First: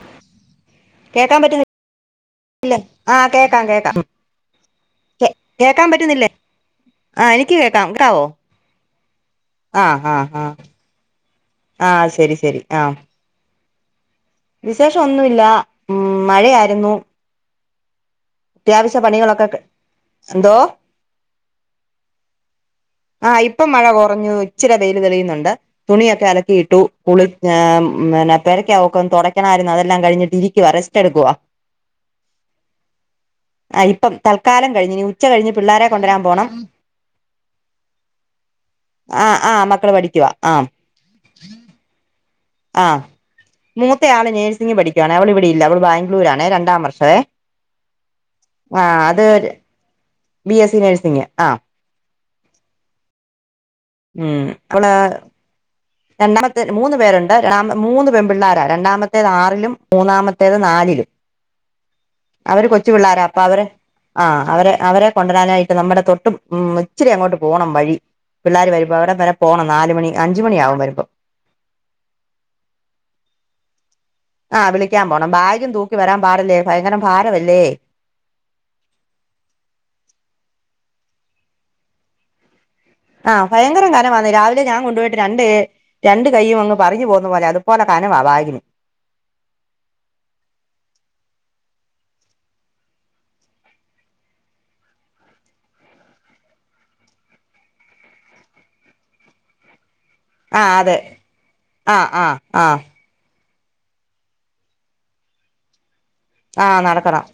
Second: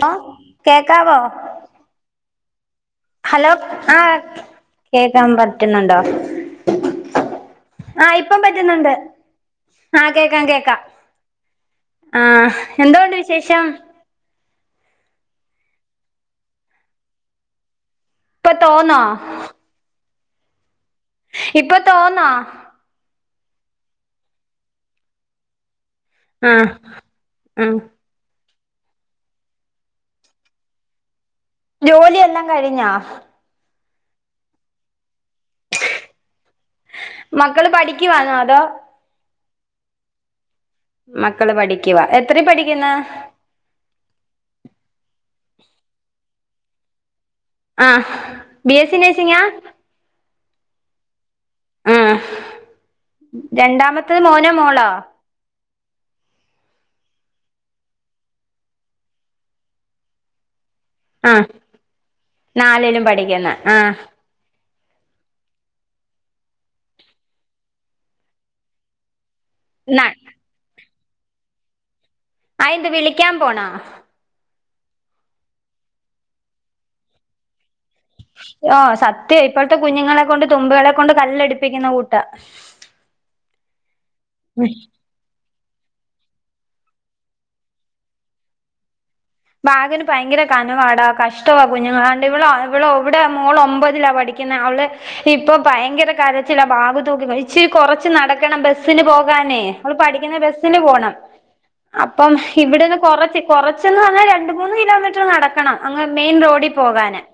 ട കേക്കാവോ? കേക്കാൻ പറ്റുന്നില്ലേ ആ ഹലോ? കേക്കാം കേക്കാം ആഹ കേ കേക്കാൻ കേക്കാൻ പറ്റുന്നുണ്ടോ പറ്റുന്നില്ലേ ആ എനിക്ക് കേക്കാം ആഹ കേക്കാവോ ഇപ്പം പറ്റുന്നുണ്ട്. ആ ആഹ് ആ ആ കേക്കാം കേൾക്കാം ആ ശരി ആഹ ശരി ആ എന്തോണ്ട് വിശേഷം. വിശേഷം ഒന്നുമില്ല. ഉ മഴയായിരുന്നു. ഇപ്പൊ അത്യാവശ്യ തോന്നോ പണികളൊക്കെ എന്തോ? ഇപ്പൊ തോന്നാ. ആഹ് ഇപ്പം മഴ കുറഞ്ഞു ഇച്ചിരി വെയിലൽ തെളിയുന്നുണ്ട്. തുണിയൊക്കെ ആഹ് അലക്കിയിട്ടു കുളി ആഹ് പിന്നെ പെരക്കൊവക്കും തുടക്കണമായിരുന്നു അതെല്ലാം കഴിട്ട് ഇരിക്കുവാ റസ്റ്റ് എടുക്കുവാ. ജോലിയെല്ലാം കഴിഞ്ഞാ? ആ ഇപ്പം തൽക്കാലം കഴിഞ് നി ഉച്ച കഴിഞ്ഞ് പിള്ളേര കൊണ്ടുവരാൻ പോകണം. മക്കള് പഠിക്കവാന്നോ അതോ? ആ ആഹ് മക്കള് പഠിക്കവാ ആ മക്കള് പഠിക്കവാ എത്ര ആ പഠിക്കുന്ന്. മൂത്തയാള് നേഴ്സിംഗ് പഠിക്കുവാണ് അവള് ഇവിടെയില്ല അവള് ബംഗ്ലൂരാണെ രണ്ടാം വർഷവേ ആഹ് ബിഎസ്സി ആഹ് അത് നേഴ്സിങ്ങാ ബി എസ് സി നേഴ്സിംഗ ആഹ് ഉം രണ്ടാമത്തത് ഉം മോനോ മോളോ അവള് രണ്ടാമത്തെ മൂന്ന് പേരുണ്ട് രണ്ടാമ മൂന്ന് പെൺ പിള്ളേര രണ്ടാമത്തേത് ആറിലും മൂന്നാമത്തേത് നാലിലും ആഹ് അവര് കൊച്ചു നാലിലും പിള്ളോരാ അപ്പൊ പഠിക്കുന്ന് അവര് ആഹ് അവരെ അവരെ കൊണ്ടുവരാനായിട്ട് നമ്മുടെ തൊട്ട് ഉം ഇച്ചിരി അങ്ങോട്ട് പോണം വഴി പിള്ളേര് വരുമ്പ അവിടെ വരെ പോണം നാല് ന മണി അൻജ് മണി ആകും വരുമ്പോ അയന്ത് വിളിക്കാൻ പോണോ ആഹ് വിളിക്കാൻ പോണം ബാഗ്യം തൂക്കി വരാൻ പാടില്ലേ ഭയങ്കര ഭാരവല്ലേ ഓഹ് സത്യ ഇപ്പോഴത്തെ കുഞ്ഞുങ്ങളെ കൊണ്ട് തുമ്പുകളെ കൊണ്ട് കല്ലടിപ്പിക്കുന്ന കൂട്ടാ ആഹ് ഭയങ്കര കനമാണ്ന രാവിലെ ഞാൻ കൊണ്ടുപോയിട്ട് രണ്ട് രണ്ട് കൈയുംങ് പറഞ്ഞു പോകുന്ന പോലെ അതുപോലെ കനമാ ബാകിനു ബാഗിന് ഭയങ്കര കനവാടാ കഷ്ടമാ കുഞ്ഞുങ്ങൾ കണ്ട് ഇവള ഇവ ഇവിടെ മോള ഒമ്പതിലാ പഠി കിനെ അവളെ ഇപ്പൊ ഭയങ്കര കാരച്ചിലാ ബാഗു തോക്കി ഇച്ചിരി കൊറച്ച് നടക്കണം ബസ്സിന് പോകാനേ നമ്മ പഠിക്കുന്ന ആഹ് ബസിന് അതെ പോണം ആഹ് അപ്പ ആഹ് ആഹ് ഇവിടെന്ന് കൊറച് കൊറച്ന്ന് പ അഹ് രണ്ട് മൂന്ന് കിലോമീറ്റർ നടക്കണം അങ് മെയിൻ റോഡിൽ ആഹ് പോകാന് നടക്കണം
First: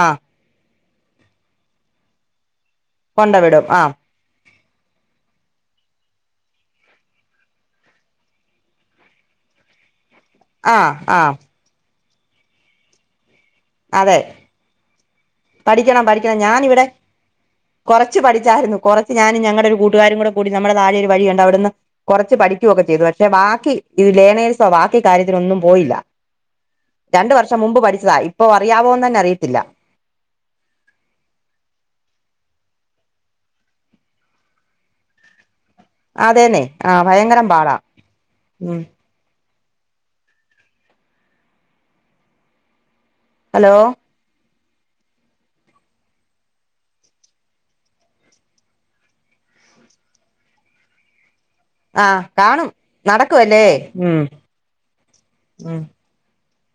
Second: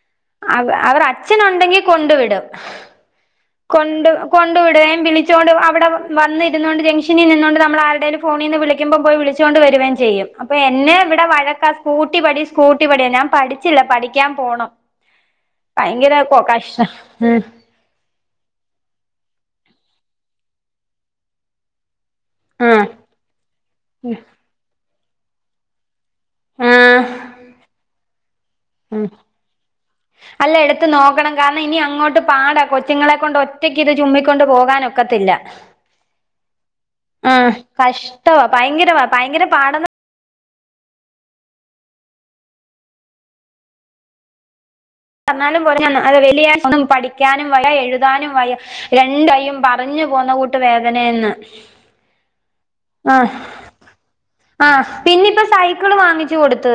ആഹ് അവ അവർ അച്ഛനുണ്ടെങ്കി കൊണ്ടു വിടും കൊണ്ട് വിടും ആഹ് കൊണ്ട് കൊണ്ടുവിടുകയും വിളിച്ചോണ്ട് അവിടെ വന്നിരുന്നോണ്ട് ജംഗ്ഷനിൽ നിന്നോണ്ട് നമ്മൾ ആരുടെേലും ഫോണിന്ന് വിളിക്കുമ്പോം പോയി വിളിച്ചു ച്ചോണ്ട് വരുവേം ചെയ്യും അപ്പൊ ആഹ് എന്നെ ഇവിടെ ആഹ് വഴക്കാ സ്കൂട്ടി പടി സ്കൂട്ടി പടി ഞാൻ പഠി ച്ചില്ല അതെ പഠിക്കാൻ പോണം ഭയങ്കര കൊ കഷ കുറച്ച് പഠിച്ചായിരുന്നു കുറച്ച് ഞാനും ഞങ്ങടെ ഒരു കൂട്ടുകാരും കൂടെ കൂടി നമ്മുടെ നാടിയ ഒരു വഴിയുണ്ട് അവിടെന്ന് കുറച്ച് പഠിക്കുകയൊക്കെ ആഹ് ചെയ്തു പക്ഷെ ബാക്കി ഇ ഉം ലേനേൽസോ ബാക്കി കാര്യ തിനൊന്നും പോയില്ല ആഹ് രണ്ട് വർഷം മുമ്പ് പഠിച്ചതാ ഇപ്പോ ഉം അറിയാാവോന്നന്നെ അറിയത്തില്ല അല്ല എടുത്ത് നോക്കണം കാരണം ഇനി അങ്ങോട്ട് പാടാ കൊച്ചുങ്ങളെ കൊണ്ട് ഒറ്റക്ക് ഇത് ചുമ്മിക്കൊണ്ട് പോകാനൊക്കത്തില്ല അതേന്നെ ആഹ് ഭയങ്കരം ഏഹ് പാടാ കഷ്ടവാ ഉം ഭയങ്കര ഭയങ്കര പാട ഹലോ പറഞ്ഞാലും പോ അത് വലിയ ഒന്നും പഠിക്കാനും വയ എഴുതാനും വയ രണ്ടും പറഞ്ഞു പോന്ന കൂട്ട് വേദനന്ന് ആഹ് കാണും ആഹ് നടക്കുവല്ലേ ഉം ആഹ് പിന്നെപ്പ ഉം സൈക്കിള് വാങ്ങി ച്ചി കൊടുത്ത്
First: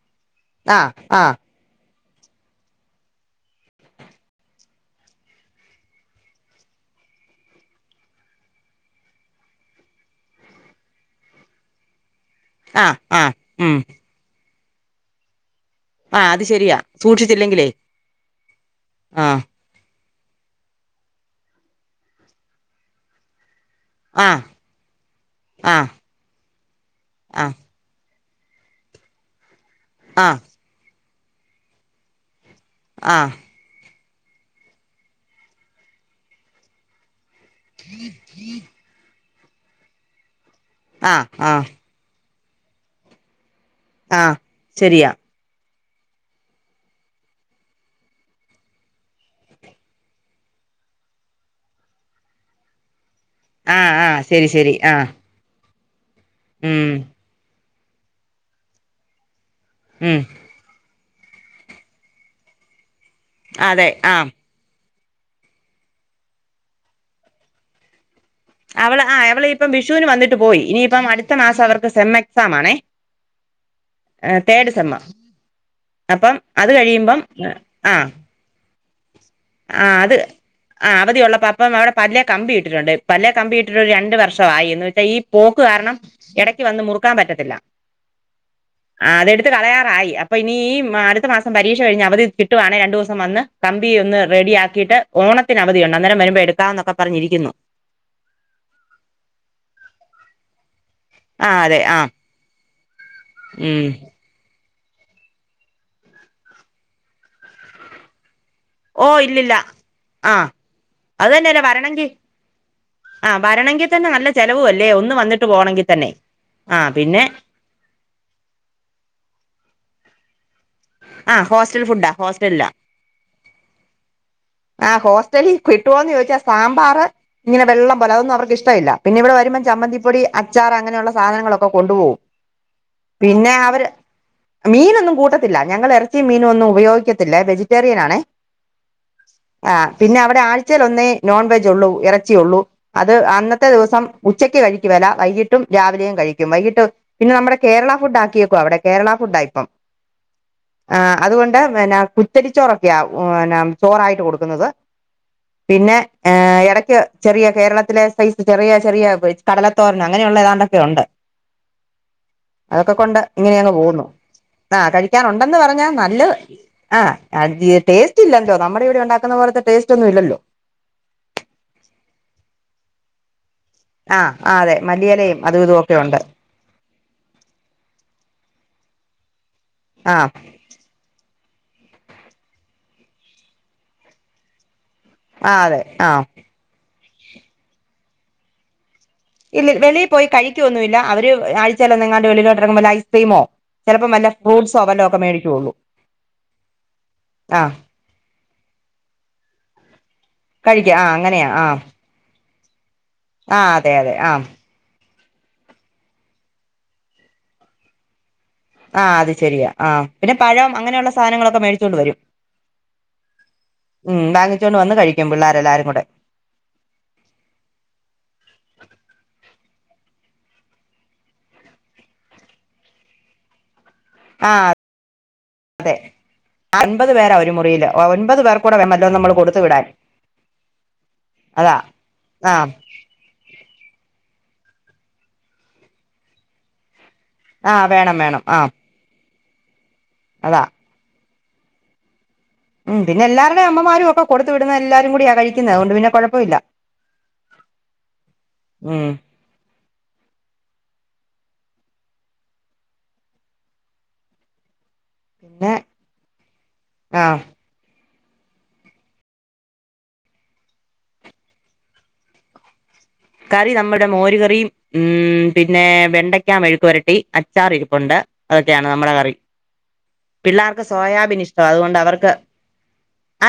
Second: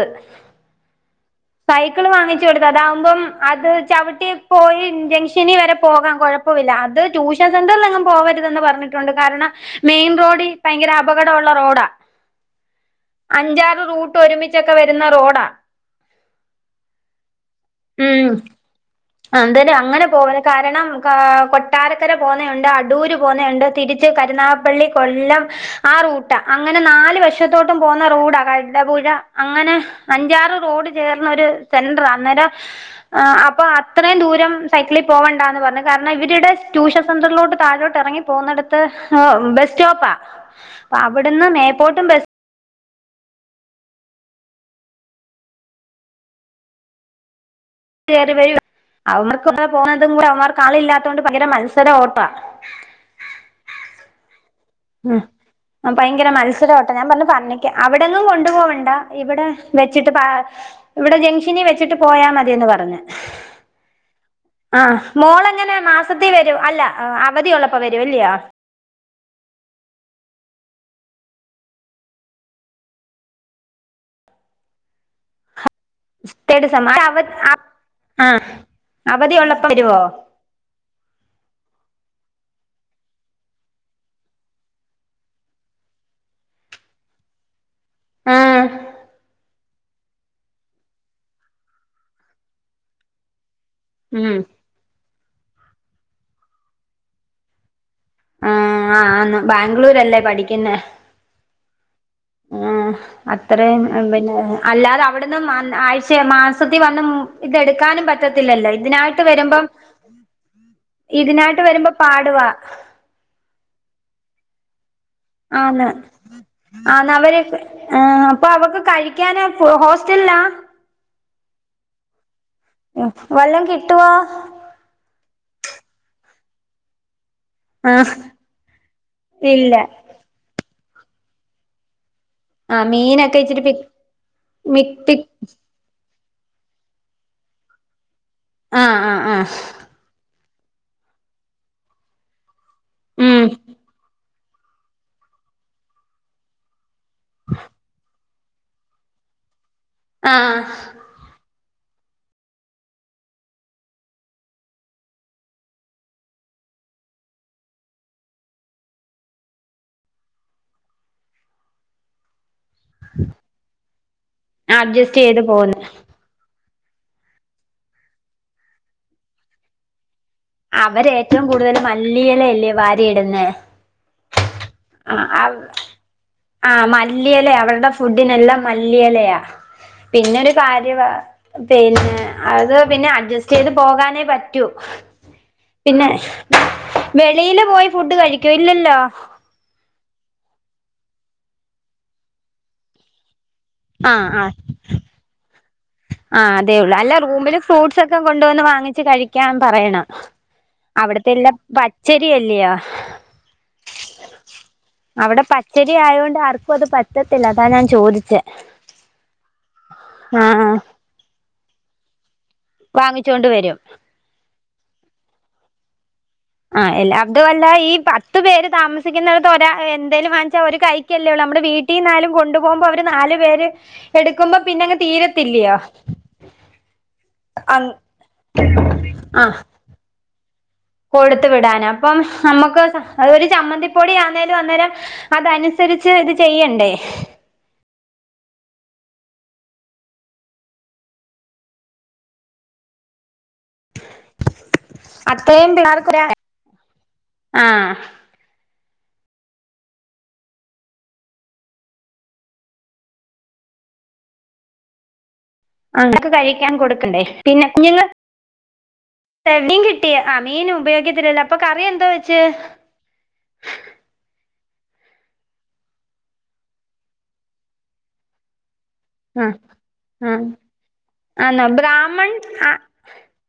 ആഹ് ആഹ് സൈക്കിള് വാങ്ങിച്ചു കൊടുത്ത അതാവുമ്പം അത് ചവിട്ടി പോയി ജംഗ്ഷനി വരെ പോകാം കൊഴ പ്പൂല്ല അത് ട്യൂഷൻ സെന്ററിലെങ്ങും പോവരുതെന്ന് പറഞ്ഞിട്ടുണ്ട് കാരണം മെയിൻ റോഡ് ഭയങ്കര അപകടള്ള റോഡാ ആഹ് ആഹ് ഉം അഞ്ചാറ് റൂട്ട് ഒരുമിച്ചൊക്കെ വരുന്ന റോഡാ ആഹ് അത് ശരിയാ സൂക്ഷിച്ചില്ലെങ്കിലേ ആഹ് ന്തെലു അങ്ങനെ പോവല കാരണം കാ കൊട്ടാരക്കര പോന്നെ ഉണ്ട് അടൂര് പോന്നെണ്ട് തിരി ച്ച് ആഹ് കരുനാകപ്പള്ളി കൊല്ലം ആഹ് റൂ ട്ട അങ്ങനെ നാല് ആഹ് വശത്തോട്ടും പോന്ന റോഡാ കടുതപുഴ അങ്ങനെ ആഹ് അഞ്ചാറ് റോഡ കേർന്നൊരു സെൻട്ര അന്നേരം ആഹ് അപ്പ ഇത്രയും ദൂരം സൈക്കിളിൽ പോവണ്ടന്ന് പറഞ്ഞു കാരണം ഇവരുടെ ട്യൂഷൻ സെന്ററിലോട്ട് താഴോട്ട് ഇറങ്ങി പോന്നടത്ത് എഹ് ബസ്റ്റോപ്പ ആഹ് അവിടുന്ന് ആഹ് മേട്ടും ബസ് ആഹ് ശരിയാ കേറി വരും അവർക്ക്ടെ പോന്നതും കൂടെ അവമാർക്ക് ആളില്ലാത്തോണ്ട് ഭകര മത്സര ഓട്ടാ ആഹ് ആഹ് ശരി ശരി ആഹ് അഹ് ഭയങ്കര ഉം മത്സരവൊട്ട ഞാൻ പറഞ്ഞു പറഞ്ഞിക്ക അവിടെങ്ങും കൊണ്ടു പോവണ്ട ഇവിടെ വെച്ചിട്ട് ഉം പ ഇവിടെ ജംഗ്ഷനിൽ വെച്ചിട്ട് പോയാ മതിയന്ന് പറഞ് അതെ ആഹാ. ആഹ് മോളെങ്ങനെ മാസത്തി വരും, അല്ല അവധിയ ഉള്ളപ്പോ വരുംല്ലയോ? അവള് ആ അവള ഇപ്പം വിഷുവിന് വന്നിട്ട് പോയി ഇനിയിപ്പം അടുത്ത മാസം അവർക്ക് സെം എക്സാം ആണേ, ആഹ് തേടസമ്മ. തഡസമാ ആഹ് അവധിയുള്ള. ആഹ് അത, ആഹാ അവധിയുള്ളപ്പ അപ്പം, അവിടെ പല്ലേ കമ്പ ഇട്ടിട്ടുണ്ട്. പല്ലേ കമ്പി ഇട്ടിട്ട് ഒരു രണ്ട വർഷമായിന്ന്- വച്ചാ ഈ പോക്ക് കാരണം- ഇടക്ക് വന്ന് മുറുക്കാൻ പറ്റത്തില്ല. ആഹ് ആഹ് അതെടുത്ത് കളയാറായി. അപ്പോ ഇനി ഈ അടുത്ത മാസം പരീക്ഷ കഴിഞ്ഞൽ അവധി- കിട്ടുവാണേ രണ്ടു ദിവസം വന്ന്- കമ്പി ഒന്ന് ഉം റെഡി ആക്കി. ആക്കിട്ട് ഓത്തിന് അവധിയുണ്ട്- അന്നരം വരുമ്പോ എടുക്കാ- എന്നൊക്കെ പറഞ്ഞിരിക്കുന്നു. ആഹ് ആഹ് ബാംഗ്ലൂരല്ലേ പഠിക്കുന്ന- ആ അതെ ആ ആഹാ അത്രയും ഉം പിന്നെ- അല്ലാതെ അവിടന്നും ആഴ്ച- മാസത്തിൽ വന്നും ഇതെടുക്കാനും പറ്റത്തില്ലല്ലോ. ഓ ഇതിനായിട്ട് ഇല്ലില്ല വരുമ്പം, ആ ഇതിനായിട്ട് വരുമ്പോ പാടുവാ- ആഹാ ണെങ്കിൽ തന്ന നല്ല- ചിലവവും അല്ലേ ഒന്ന് വന്നിട്ട്. ആന്ന പോണെങ്കിൽ തന്നെ ആ ആഹാ പിന്നെ അവരൊക്കെ- ആഹ് അപ്പോ അവക്ക് കഴിക്കാന- ഹോസ്റ്റല ആഹ്, ആഹ് ഹോസ്റ്റൽ ഫുഡ്‌ ആഹ്, ഹോസ്റ്റലിലാ. വല്ലം കിട്ടുവാ. ആഹ് ഹോസ്റ്റലിൽ കിട്ടുവോന്ന്- ചോദിച്ചാ സാമ്പാർ- ഇങ്ങനെ ആ വെള്ളപ്പോ അതൊന്നും, അവർക്ക്ഷ്ടില്ല. പിന്നെ ഇവിടെ വരുമ്പം ഇല്ല ചന്തിപ്പൊടി, അച്ചാറ് അങ്ങനെയുള്ള സാധനങ്ങളൊക്കെ കൊണ്ടുപകും. ആ മീനൊക്കെ പിന്നെ ഇച്ചിരി പി അവര് മിക് മീനൊന്നും പിക് കൂട്ടത്തില്ല. ഞങ്ങൾ ഇറച്ചി, മീന ഒന്നും- ഉപയോഗിക്കത്തില്ലവെജിറ്റേറിയൻ ആണേ. ആഹ്, ആഹ്, ആഹ്. ആ പിന്നെ അവിടെ ആഴ്ചൽ ഒന്നേ നോൺവെജ് ഉള്ളൂ, ഇറച്ചിയള്ളൂ അത് ഉം അന്നത്തെ ദിവസം- ഉച്ചയ്ക്ക് കഴിക്കുംല്ല വൈകിട്ടും, രാവിലെയും കഴിക്കും. വൈകിട്ട് പിന്നെ നമ്മുടെ കേരള ഫുഡ്- ആക്കിയക്കും അവിടെ. കേരള ഫുഡ് ഇപ്പം. ആഹാ. ആ അതുകൊണ്ട് എന്നാ- കുത്തരിച്ചോറൊക്കെയാ, ചോറായിട്ട് കൊടുക്കുന്നത്. പിന്നെ ഹ ഇടക്ക് ചെറിയ, കേരളത്തിലെ സൈസ് ചെറിയ, ചെറിയ ഉപോഗ- കടലത്തോരന് അങ്ങനെയുള്ള ഏതാണ്ടൊക്കെ ഉണ്ട്. [inaudible] അതൊക്കെ കൊണ്ട് ഇങ്ങനെ അങ്ങ് പോവുന്നു. ആഹാ കഴികാ അഡ്ജസ്റ്റ് ചെയ്ത് നുണ്ടെന്ന് പോന്ന് പറഞ്ഞാ നല്ലത്. ആഹാ ആഹാ ടേസ് ഇല്ലല്ലോ, നമ്മുടെ ഇവിടെ ഉണ്ടാക്കുന്ന- പോലത്തെ ടേസ്റ്റ് ഒന്നുല്ലല്ലോ. അവര് ഏറ്റവും കൂടുതൽ മല്ലിയലല്ലേ വാരിയിടുന്നേ. ആ, ആ, അതെ മല്ലിയലയും അതു- ഇതുഒക്കെ ഉണ്ട്. ആ മല്ലില അവരുടെഫുഡിനെല്ലാം മല്ലിയലയയാ ആഹ് പിന്നൊരു- കാര്യ പിന്നെ അത് പിന്നെ അഡ്ജസ്റ്റ് ചെയ്ത് പോകാനേ പറ്റൂ. ആഹ് അതെ പിന്നെ ആഹ് വെളിയില് പോയി ഫുഡ് കഴിക്കോ? ഇല്ലല്ലോ? ഇല്ല വെളിയി പോയി കഴിക്കൊന്നുല്ല അവര് ആഴ്ചല്ല ന്നങ്ങാണ്ട്- വെളിട്ടലോട്ട് ഇറങ്ങ്മ്പല് ഐസ്ക്രീമോ, ചലപ്പം വല്ല ഫ്രൂഡ്സോ വെല്ല ഒക്കെ മേടിക്കുള്ളൂ. ആഹാ അതേ ഉള്ളൂ. അല്ല റൂമിൽ ആഹ് ഫ്രൂഡ്സ് ഒക്കെ കൊണ്ടുവന്ന് വാങ്ങിച്ച് കഴിക്കൻ പറയണം. കഴിക്ക ആഹ് അവിടത്തെ അങ്ങനെയാ എല്ലാം പച്ചരിയല്ലയോ? ആഹാ അതെ, അതെ, ആഹാ. അവിടെ പച്ചരി ആയോണ്ട് ആർക്കും അത് പറ്റത്തില്ല, അതാ ഞാൻ ചോദിച്ചെ. ആഹാ അത് ശരിയാ, ആ പിന്നെ പഴം അങ്ങനെയുള്ള- സാധനങ്ങളൊക്കെ മേടിച്ചോണ്ട് വരും. വാങ്ങിച്ചൊണ്ട് വരും. ഉം വാങ്ങിച്ചുകൊണ്ട് വന്ന് കഴിക്കും പിള്ളേരെല്ലാരും കൂടെ. ആഹാ എല്ല അതു അല്ല, ഈ പത്ത് പേര് താമസിക്കുന്നട്ത്ത് ഒരാ എന്തേലും വാങ്ങിച്ചാ ഒര് കൈ- കല്ലേള്ളൂ നമ്മുടെ വീട്ടിന്നായാലും, കൊണ്ടു പോകുമ്പോ അവര് നാല് പേര്- എടുക്കുമ്പോ ആഹ് പിന്നങ്ങ് തീരത്തില്ല്യ ഒമ്പത് പേരാ ഒരു മുറിയില് ഒമ്പത് പേർ കൂടെ വേമല്ലോ നമ്മൾ ആഹ് കൊടുത്ത് വിടാൻ കൊടുത്തു അതാ വിടാൻ അപ്പം ആഹ് നമ്മക്ക് അത് ഒരു ചമ്മന്തിപ്പൊടി ആന്നേലും അന്നേരം അതനുസരിച്ച് ഇത് ചെയ്യണ്ടേ ആഹ് വേണം വേണം ആഹ് അതാ ഉം പിന്നെ എല്ലരുടെ അമ്മ മാരും ഒക്കെ കൊടുത് വിട്ന്നെ എല്ലാരും കൂടിയാ അത്രയും കഴിക്കുന്നെ അത് കൊണ്ട് പിന്നെ പിള്ളേർക്ക് ഒരാ കുഴപ്പയില്ല ആഹ് ഉം ഏ അങ്ങക്ക് കഴിക്കാൻ കൊടുക്കണ്ടേ പിന്നെ കുഞ്ഞുങ്ങൾ തരണ്ടി കിട്ടി ആ മീനു ഉപയോഗിക്കത്തിലല്ലോ അപ്പൊ കറി എന്താ വെച്ച് കറി നമ്മുടെ മോര് കറിയും ഉം പിന്നെ വെണ്ടയ്ക്ക മെഴുക്ക് വരട്ടി അച്ചാർ ഇരിപ്പുണ്ട് അതൊക്കെയാണ് നമ്മടെക ആഹ് ആഹ് പിള്ളേർക്ക് സോയാബീൻ ഇഷ്ട്ടാ ആന്നോ അതുകൊണ്ട് അവർക്ക് ബ്രാഹ്മൺ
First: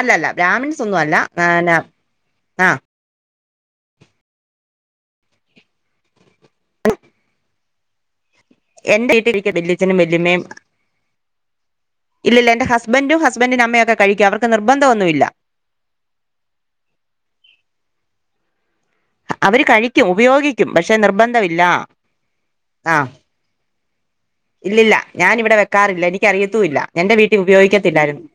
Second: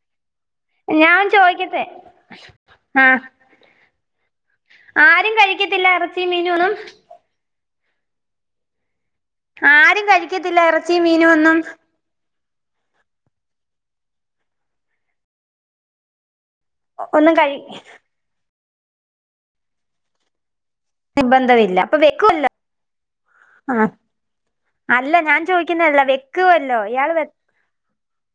അല്ലല്ല ബ്രാഹ്മിൺസ് ഒന്നും അല്ല ഞാൻ നയന ചോദിക്കട്ടെ ആഹ് ആഹ് ആരും കഴിക്കത്തില്ല ഇറച്ചി മീനോന്നും എന്റെ ഇഡ് ലി ആരും കഴിക്കത്തില്ല ഇറച്ചി മീനു ഒന്നും ഇല്ലില്ല എന്റെ ഹസ്ബന്റും ഹസ്ബന്റിന്റെ അമ്മയൊക്കെ കഴിക്കും അവർക്ക് നിർബന്ധ ഒന്നുല്ല ഒന്നും കഴി അവര് കഴിക്കും ഉപയോഗിക്കും പക്ഷെ നിർബന്ധമില്ല ആഹ് ആഹ് ഇല്ലില്ല അല്ല ഞാൻ ഞാനിവിടെ ചോദിക്കുന്നതല്ല വെക്കാറില്ല എനിക്കറിയത്തൂല്ല വെക്കുവല്ലോ എന്റെ ഇയാൾവെക്ക് വീട്ടിൽ ഉപയോഗിക്കത്തില്ലായിരുന്നു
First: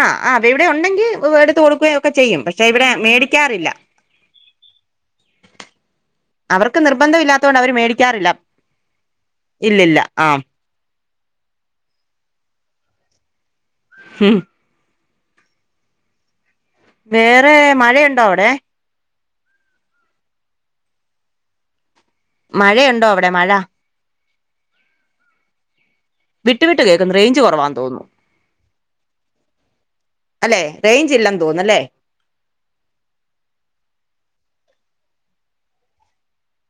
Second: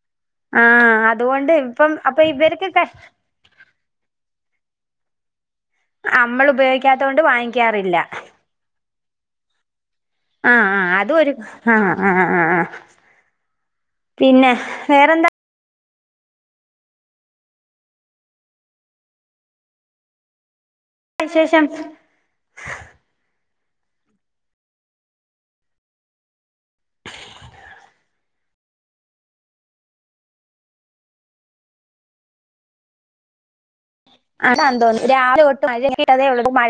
ആഹ് ആഹ് ആ അവഇവിടെ ഉണ്ടെങ്കിൽ അതുകൊണ്ട് വീട്തോട് ഇപ്പം പ്പോയി യൊക്കെ അപ്പൊ ചെയ്യും പക്ഷെ ഇവർക്ക് ക ഇവിടെ മേടിക്കാറില്ല നമ്മൾ അവർക്ക് ഉപയോഗിക്കാത്തോണ്ട് നിർബന്ധം ഇല്ലാത്ത കൊണ്ട് അവര് വാങ്ങിക്കാറില്ല മേടിക്കാറില്ല ഇല്ലല്ല ആഹ് ആഹ് ആഹ് അതരു ആഹ് ആഹ് പിന്നെ വേറെന്ത വേറെ മഴയുണ്ടോ അവിടെ വിശേഷം മഴയുണ്ടോ അവിടെ മഴ വിട്ടു വിട്ട് കേൾക്കുന്ന റേഞ്ച് കുറവാന്ന് തോന്നുന്നു. അല്ലെ റേഞ്ച് ഇല്ലാന്ന് തോന്നുന്നു അല്ലേ. അതാണ് തോന്നുന്നു രാവിലെ തൊട്ട് മഴങ്ങനെ മഴ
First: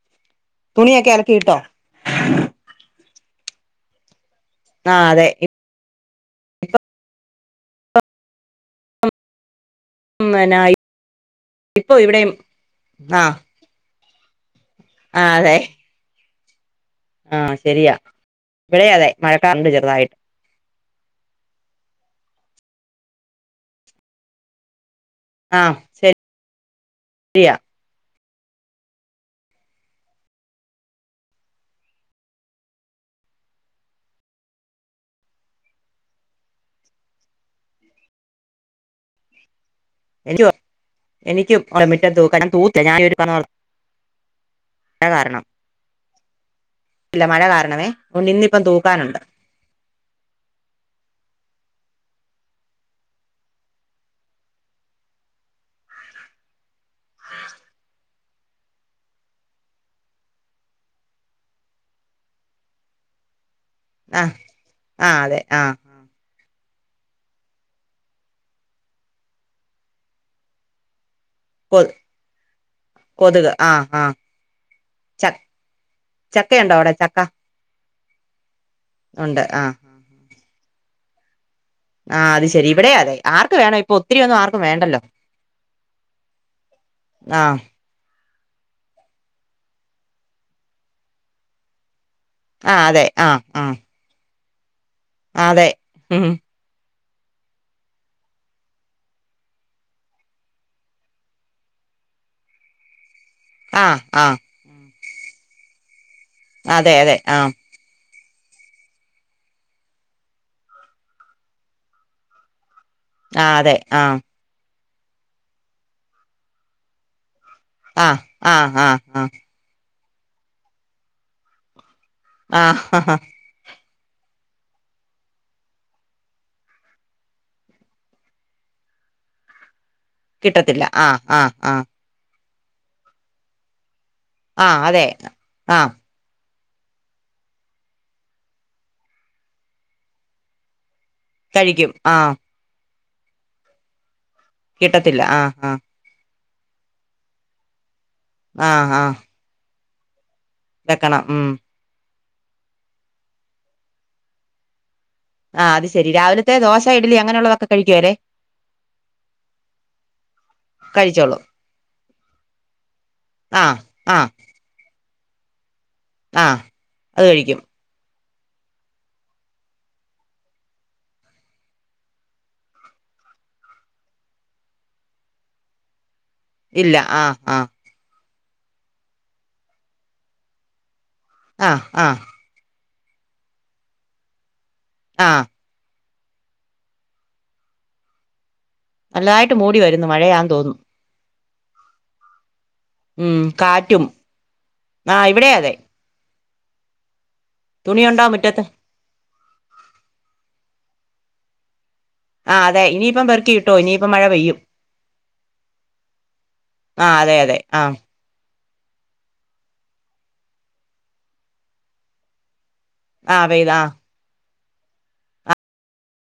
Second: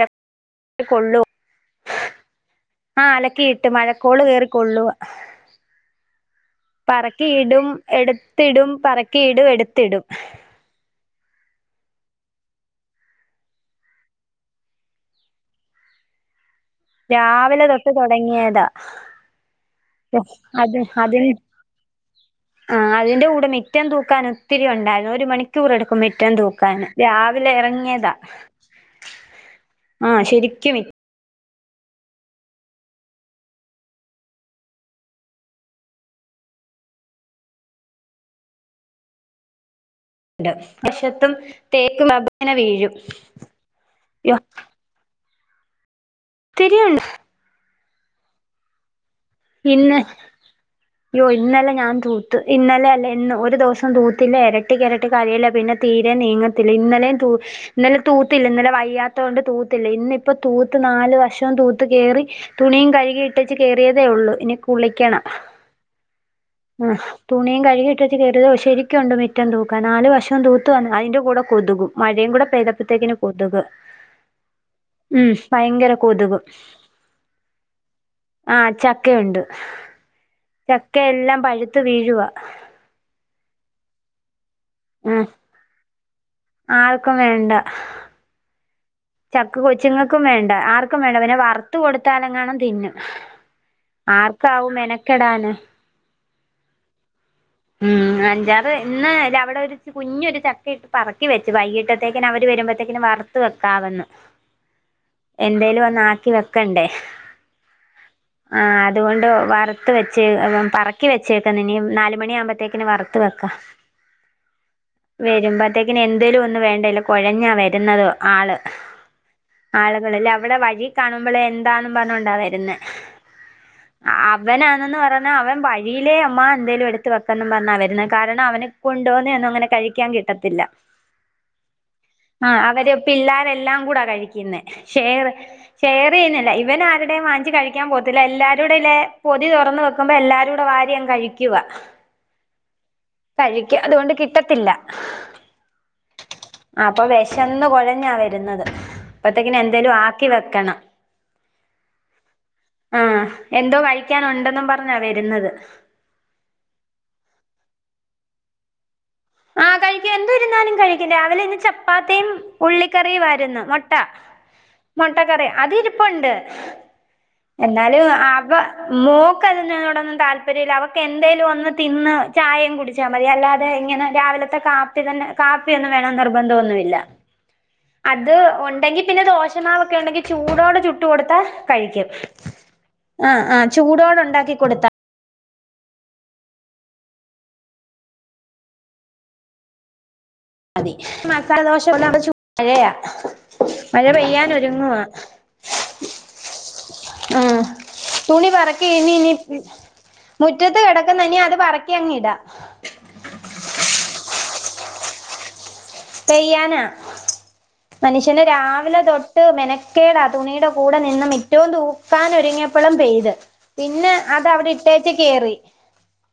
തുണിയൊക്കെ അലക്കിയിട്ടോ ആഹ് അലക്കി ഇട്ട് മഴക്കോള് കേറി കൊള്ളുവ ആഹ് അതെ പറക്കിയിടും എടുത്തിടും പറക്കിയിടും എടുത്തിടും ഉം നന്നായി ഇപ്പൊ ഇവിടെയും ആഹ് ആഹ് അതെ ആഹ് രാവിലെ തൊട്ട് ശരിയാ തുടങ്ങിയതാ ഇവിടെ അതെ മഴക്കാറുണ്ട് ചെറുതായിട്ട് അത് അതിന് ആഹ് അതിന്റെ കൂടെമിറ്റം തൂക്കാൻ ഒത്തിരി ഉണ്ടായിരുന്നു. ഒരു മണിക്കൂർ ആഹ് എടുക്കും മിറ്റം തൂക്കൻ രാവിലെ ശരിയാ ഇറങ്ങിയതാ. ആഹ് ശരിക്കും മി എനിക്ക് മിറ്റണ്ട് വശത്തും എനിക്ക് തേക്കും മിറ്റം തൂക്കണം റബ്ബറിങ്ങനെ തൂത്ത് വീഴും ഞാൻ പറഞ്ഞ പോലെ കാരണം ഇത്തിരിയുള്ളു. ല്ല മഴ കാരണമേ ഇന്നിപ്പം തൂക്കാനുണ്ട്. പിന്നെ യ്യോ ഇന്നലെ ഞാൻ തൂത്ത് ഇന്നലെ അല്ല ഇന്ന് ഒരു ദിവസം തൂത്തില്ല ഇരട്ടിക്ക് ഇരട്ടിക്ക് കരിയില പിന്നെ തീര നീങ്ങത്തില്ല ഇന്നലെ തൂ ഇന്നലെ തൂത്തില്ല ഇന്നലെ വയ്യാത്തോ ണ്ട് തൂത്തില്ല ഇന്ന് ഇപ്പോ തൂത്ത് നാല് വഷവും തൂത്ത് കേറി തുണിയും കഴുകി ഇട്ടേച്ച് കേറിയതേ ആഹ് ഉള്ളൂ ഇനി ആഹ് കുളിക്കണം. അതെ ആഹ് ആഹ് തുണിയ കഴുകിട്ട വെച്ച് കയറത് ശരിക്കുണ്ട് മുറ്റം തൂക്കാ നാല് വശവും തൂത്തു വന്നു അതിന്റെ കൂടെ കൊ കൊതുകും മഴയും കൂടെ പെയ്തപ്പോഴത്തേക്കിന് കൊതുക് ആഹ് ആഹ് ഉം ച ഭയങ്കര കൊതുക് ചക്കയുണ്ടോ അവിടെ ചക്ക ആഹ് ചക്കയുണ്ട് ഉണ്ട് ആഹ് ചക്കയെല്ലാം പഴു ആഹ് അത് ശെരി ഇവിടെ അതെ ആർക്ക് വേണ ഇപ്പൊ ഒത്തിരി ഒന്നും ആർക്കും വേണ്ടല്ലോ ഉം ആർക്കും വേണ്ട ആഹ് ചക്ക കൊച്ചുങ്ങൾക്കും വേണ്ട ആർക്കും വേണ്ട പിന്നെ വറുത്ത കൊടുത്താലെങ്ങണം ആഹ് തിന്നും. അതെ ആഹ് ആഹ് ആർക്കാവും മെനക്കെടാന് ഹം ഉം അഞ്ചാറ് ഇന്ന് അല്ല അവിടെ ഒരു കുഞ്ഞൊരു ചക്ക ഇട്ട് പറിക്കി വച്ച് വൈകിട്ടത്തേക്ക് അവർരുമ്പോഴത്തേക്കും വറ്ത്ത് ത്ത് ആഹ് വെക്കാവന്ന ആഹ് എന്തേലും ഒന്ന് ആക്കി വെക്കണ്ടേ. അതെ അതെ ആഹ് ആഹ് അതുകൊണ്ട് വറുത്ത് വെച്ച് പറക്കി വെച്ചേക്കുന്ന ഇനിയും നാല് മണിയ ആമ്പത്തേക്കിന് വറുത്ത് വെക്കാം. ആഹ് അതെ ആഹ് വരുമ്പോത്തേക്കിന് എന്തേലും ഒന്നും വേണ്ട ല്ല കൊഴഞ്ഞാ വരുന്നത് ആഹ് ആള്. ആഹ് ആഹ് ആളുകളല്ലേ അവിടെ വഴി കാണുമ്പഴെ എന്താന്നും പറഞ്ഞോണ്ടാ വരുന്നേ ആഹ് ആഹ് അവനാണെന്ന് പറഞ്ഞാ അവൻ വഴിയിലേ അമ്മ എന്തേലും എട് ഡ്ത് വക്കും പറഞ്ഞാ വരുന്നേ കാരണം അവന കൊണ്ടോവന്ന് എന്നുംഅങ്ങനെ കഴിക്കാൻ കിട്ട കിട്ടത്തില്ല ആഹ് ആഹ് ആഹ് ആഹ് അവര് പിള്ളേരെഎല്ലാം കൂടാ കഴിക്കുന്നെ ആഹ് അതെ ഷെയ്റ് ആഹ് ഷെയ്റ് [unintelligible] ഇവനാരുടെമ് വാങ്ങിച് കഴിക്കാൻ പോത്തില്ല എല്ലാരുടെലെ പൊതി തൊറന്ന് വെക്കുമ്പോ എല്ലാരുടെ വാരിയങ് കഴിക്കും. കഴിക്കും ആഹ് കഴിക്ക അതുകൊണ്ട് കിട്ടത്തില്ല. കിട്ടത്തില്ല ആഹ് ആഹ് ആഹ് അപ്പൊ വെശന്ന് കുഴഞ്ഞാ വരുന്നത് ആഹ് ആഹ് അപ്പത്തേക്കിന് എന്തേലും ആക്കി വെക്കണം. വെക്കണം ഉം ആഹ് എന്തോ കഴിക്കാനുണ്ടെന്നും പറഞ്ഞാ വെരുന്നത്. ആ അത് ശരി രാവിലത്തെ ദോശ ഇഡലി അങ്ങനെയുള്ളതൊക്കെ കഴിക്കേ അവര് ആഹ് കഴിക്കാൻണ്ട്. ന്ത്‌ര്ന്നാലും കഴികും കഴിച്ചോളും രാവിലെ ഇന്ന് ചപ്പാത്തിം ഉള്ളിക്കറിയുമായിരുന്നു ആ മൊട്ട ആ മുട്ടക്കറി അതി ഇരിപ്പുണ്ട് ആ അത് കഴിക്കും എ ന്നാലും അവ മോക്ക് അതിനോടൊന്നും താൽപര്യല്ല അവക്ക് എന്തേലും ഒന്ന് തിന്ന് ചായിം കുടിച്ചാ മതി അല്ലാതെ ഇങ്ങനെ രാവിലത്തെ കാപ്പി തന്നെ കാപ്പിയൊന്നും വേണോന്ന് നിർബന്ധഒന്നുല്ല ഇല്ല ആ ആ അത് ഒണ്ടെങ്കി പിന്നെ ദോഷമാവൊക്കെ ഉണ്ടെങ്കി ചൂടോടെ ചു ട്ട് കൊടുത്താ ആ കഴിക്കും ആ ആഹ് ആഹ് ചൂടോടെ ഉണ്ടാക്കി കൊട്ത്ത ആഹ് നല്ലതായിട്ട് മൂടി വരുന്നു മഴയാന്ന് തോന്നുന്നു മതി മസാലദോശല പോലെ ചു മഴയാ ഉം മഴ കാറ്റും പെയ്യാനൊരുങ്ങുവാ ആ ഇവിടെ അതെ ഉം തുണിയുണ്ടോ തുണി മുറ്റത്ത് പെറ ക്കി ഇഞ് ഞ്ഞ് മുറ്റത്ത് കിടക്കുന്ന് ഇനി അത് പറക്കി അങ്ങ് ഇടാ ആഹ് അതെ ഇനിയിപ്പം പെറുക്കി ഇട്ടോ ഇനിയിപ്പം മഴ പെയ്യും പെയ്യാനാ ആ അതെ അതെ ആ മനുഷ്യന് രാവിലെ തൊട ട്ട് മെനക്കേടാ തുണിയുടെ കൂടെ നിന്നും മിറ്റവും തൂക്കാനൊരുങ്ങിയ പ്പളും പെയ്ത് ആ ആ പിന്നെ അത് അവിടെ ഇട്ടേച്ച് കേറി